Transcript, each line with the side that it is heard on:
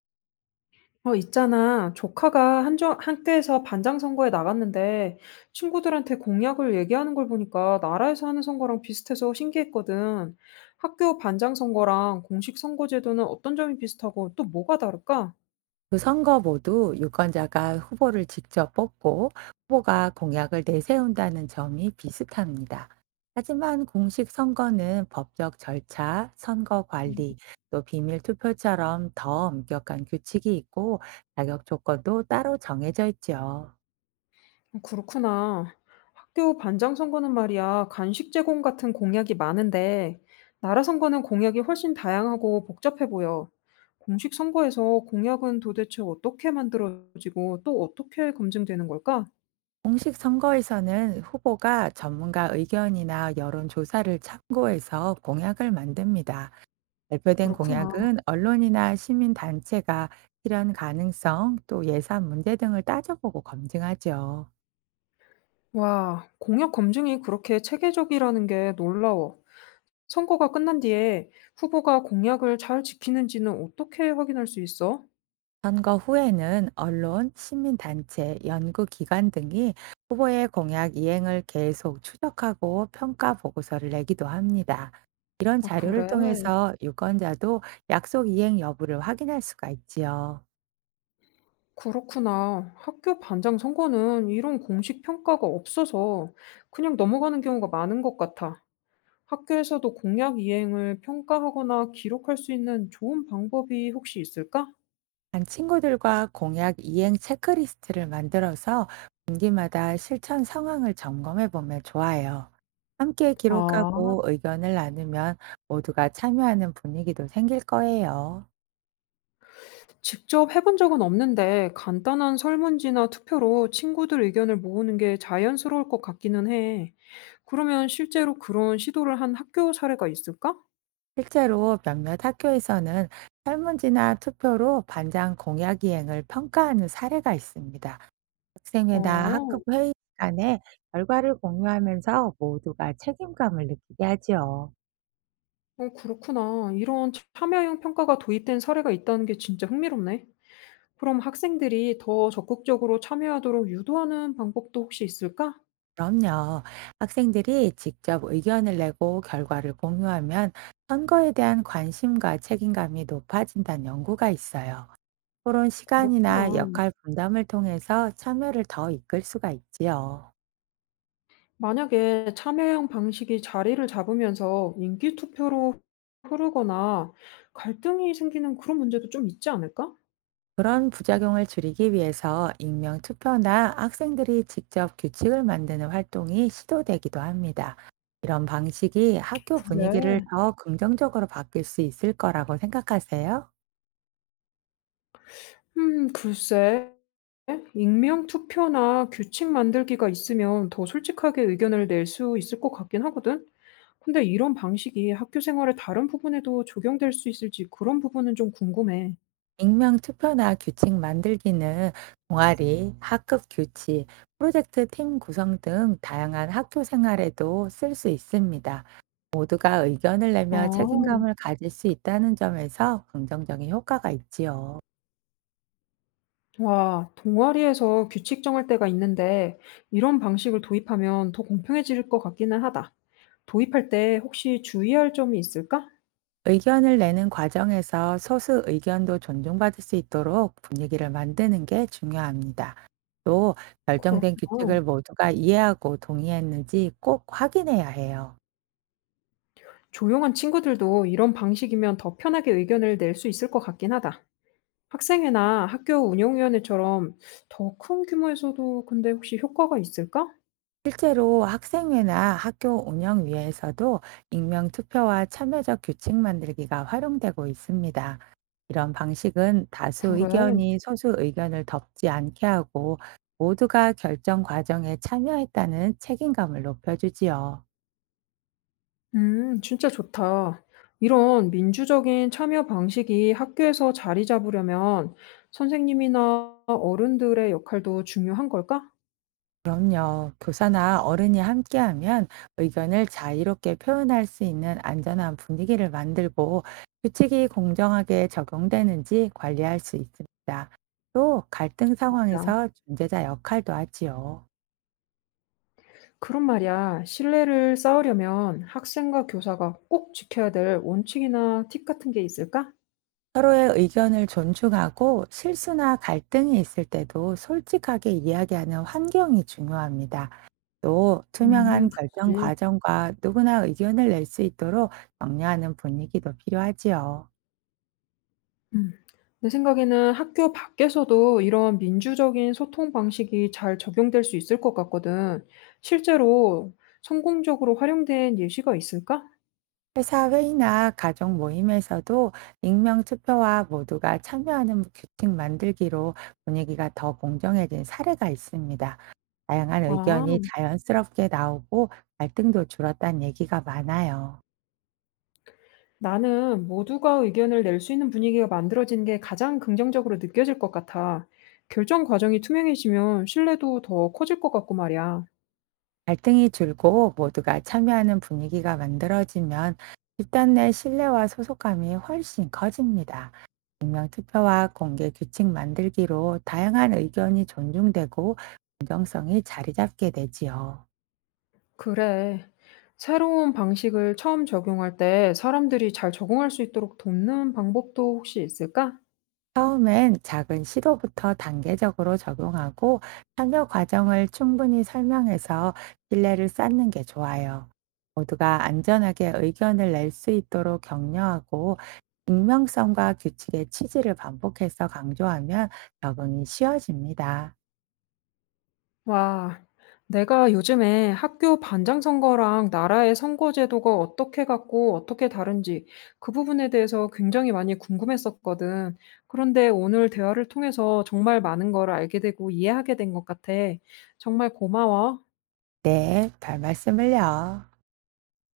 left: 어, 있잖아. 조카가 학교에서 반장 선거에 나갔는데 친구들한테 공약을 얘기하는 걸 보니까 나라에서 하는 선거랑 비슷해서 신기했거든. 학교 반장 선거랑 공식 선거 제도는 어떤 점이 비슷하고 또 뭐가 다를까?
right: 그 선거 모두 유권자가 후보를 직접 뽑고 후보가 공약을 내세운다는 점이 비슷합니다. 하지만 공식 선거는 법적 절차, 선거 관리, 또 비밀 투표처럼 더 엄격한 규칙이 있고 자격 조건도 따로 정해져 있죠.
left: 어, 그렇구나. 학교 반장 선거는 말이야. 간식 제공 같은 공약이 많은데 나라 선거는 공약이 훨씬 다양하고 복잡해 보여. 공식 선거에서 공약은 도대체 어떻게 만들어지고 또 어떻게 검증되는 걸까?
right: 공식 선거에서는 후보가 전문가 의견이나 여론조사를 참고해서 공약을 만듭니다. 발표된
left: 그렇구나.
right: 공약은 언론이나 시민단체가 실현 가능성 또 예산 문제 등을 따져보고 검증하죠.
left: 와, 공약 검증이 그렇게 체계적이라는 게 놀라워. 선거가 끝난 뒤에 후보가 공약을 잘 지키는지는 어떻게 확인할 수 있어?
right: 선거 후에는 언론, 시민단체, 연구기관 등이 후보의 공약 이행을 계속 추적하고 평가 보고서를 내기도 합니다. 이런
left: 아,
right: 자료를
left: 그래.
right: 통해서 유권자도 약속 이행 여부를 확인할 수가 있지요.
left: 그렇구나. 학교 반장 선거는 이런 공식 평가가 없어서 그냥 넘어가는 경우가 많은 것 같아. 학교에서도 공약 이행을 평가하거나 기록할 수 있는 좋은 방법이 혹시 있을까?
right: 반 친구들과 공약 이행 체크리스트를 만들어서 분기마다 실천 상황을 점검해 보면 좋아요. 함께
left: 아.
right: 기록하고 의견을 나누면 모두가 참여하는 분위기도 생길 거예요.
left: 직접 해본 적은 없는데 간단한 설문지나 투표로 친구들 의견을 모으는 게 자연스러울 것 같기는 해. 그러면 실제로 그런 시도를 한 학교 사례가 있을까?
right: 실제로 몇몇 학교에서는 설문지나 투표로 반장 공약 이행을 평가하는 사례가 있습니다. 학생회나
left: 어,
right: 학급 회의 시간에 결과를 공유하면서 모두가 책임감을 느끼게 하지요.
left: 그렇구나. 이런 참여형 평가가 도입된 사례가 있다는 게 진짜 흥미롭네. 그럼 학생들이 더 적극적으로 참여하도록 유도하는 방법도 혹시 있을까?
right: 그럼요. 학생들이 직접 의견을 내고 결과를 공유하면 선거에 대한 관심과 책임감이 높아진다는 연구가 있어요. 토론 시간이나
left: 그렇구나.
right: 역할 분담을 통해서 참여를 더 이끌 수가 있지요.
left: 만약에 참여형 방식이 자리를 잡으면서 인기 투표로 흐르거나 갈등이 생기는 그런 문제도 좀 있지 않을까?
right: 그런 부작용을 줄이기 위해서 익명 투표나 학생들이 직접 규칙을 만드는 활동이 시도되기도 합니다. 이런 방식이 학교 분위기를
left: 그래.
right: 더 긍정적으로 바뀔 수 있을 거라고 생각하세요?
left: 글쎄. 익명 투표나 규칙 만들기가 있으면 더 솔직하게 의견을 낼 수 있을 것 같긴 하거든. 근데 이런 방식이 학교 생활의 다른 부분에도 적용될 수 있을지 그런 부분은 좀 궁금해.
right: 익명 투표나 규칙 만들기는 동아리, 학급 교치, 프로젝트 팀 구성 등 다양한 학교 생활에도 쓸 수 있습니다. 모두가 의견을 내며
left: 아,
right: 책임감을 가질 수 있다는 점에서 긍정적인 효과가 있지요.
left: 와, 동아리에서 규칙 정할 때가 있는데 이런 방식을 도입하면 더 공평해질 것 같기는 하다. 도입할 때 혹시 주의할 점이 있을까?
right: 의견을 내는 과정에서 소수 의견도 존중받을 수 있도록 분위기를 만드는 게 중요합니다. 또 결정된
left: 그렇구나.
right: 규칙을 모두가 이해하고 동의했는지 꼭 확인해야 해요.
left: 조용한 친구들도 이런 방식이면 더 편하게 의견을 낼 수 있을 것 같긴 하다. 학생회나 학교 운영위원회처럼 더 큰 규모에서도 근데 혹시 효과가 있을까?
right: 실제로 학생회나 학교 운영 위에서도 익명 투표와 참여적 규칙 만들기가 활용되고 있습니다. 이런 방식은 다수
left: 그래.
right: 의견이 소수 의견을 덮지 않게 하고 모두가 결정 과정에 참여했다는 책임감을 높여주지요.
left: 진짜 좋다. 이런 민주적인 참여 방식이 학교에서 자리 잡으려면 선생님이나 어른들의 역할도 중요한 걸까?
right: 그럼요. 교사나 어른이 함께하면 의견을 자유롭게 표현할 수 있는 안전한 분위기를 만들고 규칙이 공정하게 적용되는지 관리할 수 있습니다. 또 갈등
left: 맞아.
right: 상황에서 중재자 역할도 하지요.
left: 그럼 말이야, 신뢰를 쌓으려면 학생과 교사가 꼭 지켜야 될 원칙이나 팁 같은 게 있을까?
right: 서로의 의견을 존중하고 실수나 갈등이 있을 때도 솔직하게 이야기하는 환경이 중요합니다. 또 투명한 결정
left: 그치.
right: 과정과 누구나 의견을 낼 수 있도록 격려하는 분위기도 필요하지요.
left: 음. 내 생각에는 학교 밖에서도 이런 민주적인 소통 방식이 잘 적용될 수 있을 것 같거든. 실제로 성공적으로 활용된 예시가 있을까?
right: 회사 회의나 가족 모임에서도 익명 투표와 모두가 참여하는 규칙 만들기로 분위기가 더 공정해진 사례가 있습니다. 다양한
left: 아,
right: 의견이 자연스럽게 나오고 갈등도 줄었다는 얘기가 많아요.
left: 나는 모두가 의견을 낼 수 있는 분위기가 만들어지는 게 가장 긍정적으로 느껴질 것 같아. 결정 과정이 투명해지면 신뢰도 더 커질 것 같고 말이야.
right: 갈등이 줄고 모두가 참여하는 분위기가 만들어지면 집단 내 신뢰와 소속감이 훨씬 커집니다. 익명 투표와 공개 규칙 만들기로 다양한 의견이 존중되고 공정성이 자리 잡게 되지요.
left: 그래. 새로운 방식을 처음 적용할 때 사람들이 잘 적응할 수 있도록 돕는 방법도 혹시 있을까?
right: 처음엔 작은 시도부터 단계적으로 적용하고 참여 과정을 충분히 설명해서 신뢰를 쌓는 게 좋아요. 모두가 안전하게 의견을 낼 수 있도록 격려하고 익명성과 규칙의 취지를 반복해서 강조하면 적응이 쉬워집니다.
left: 와, 내가 요즘에 학교 반장 선거랑 나라의 선거 제도가 어떻게 같고 어떻게 다른지 그 부분에 대해서 굉장히 많이 궁금했었거든. 그런데 오늘 대화를 통해서 정말 많은 걸 알게 되고 이해하게 된 것 같아. 정말 고마워.
right: 네, 별 말씀을요.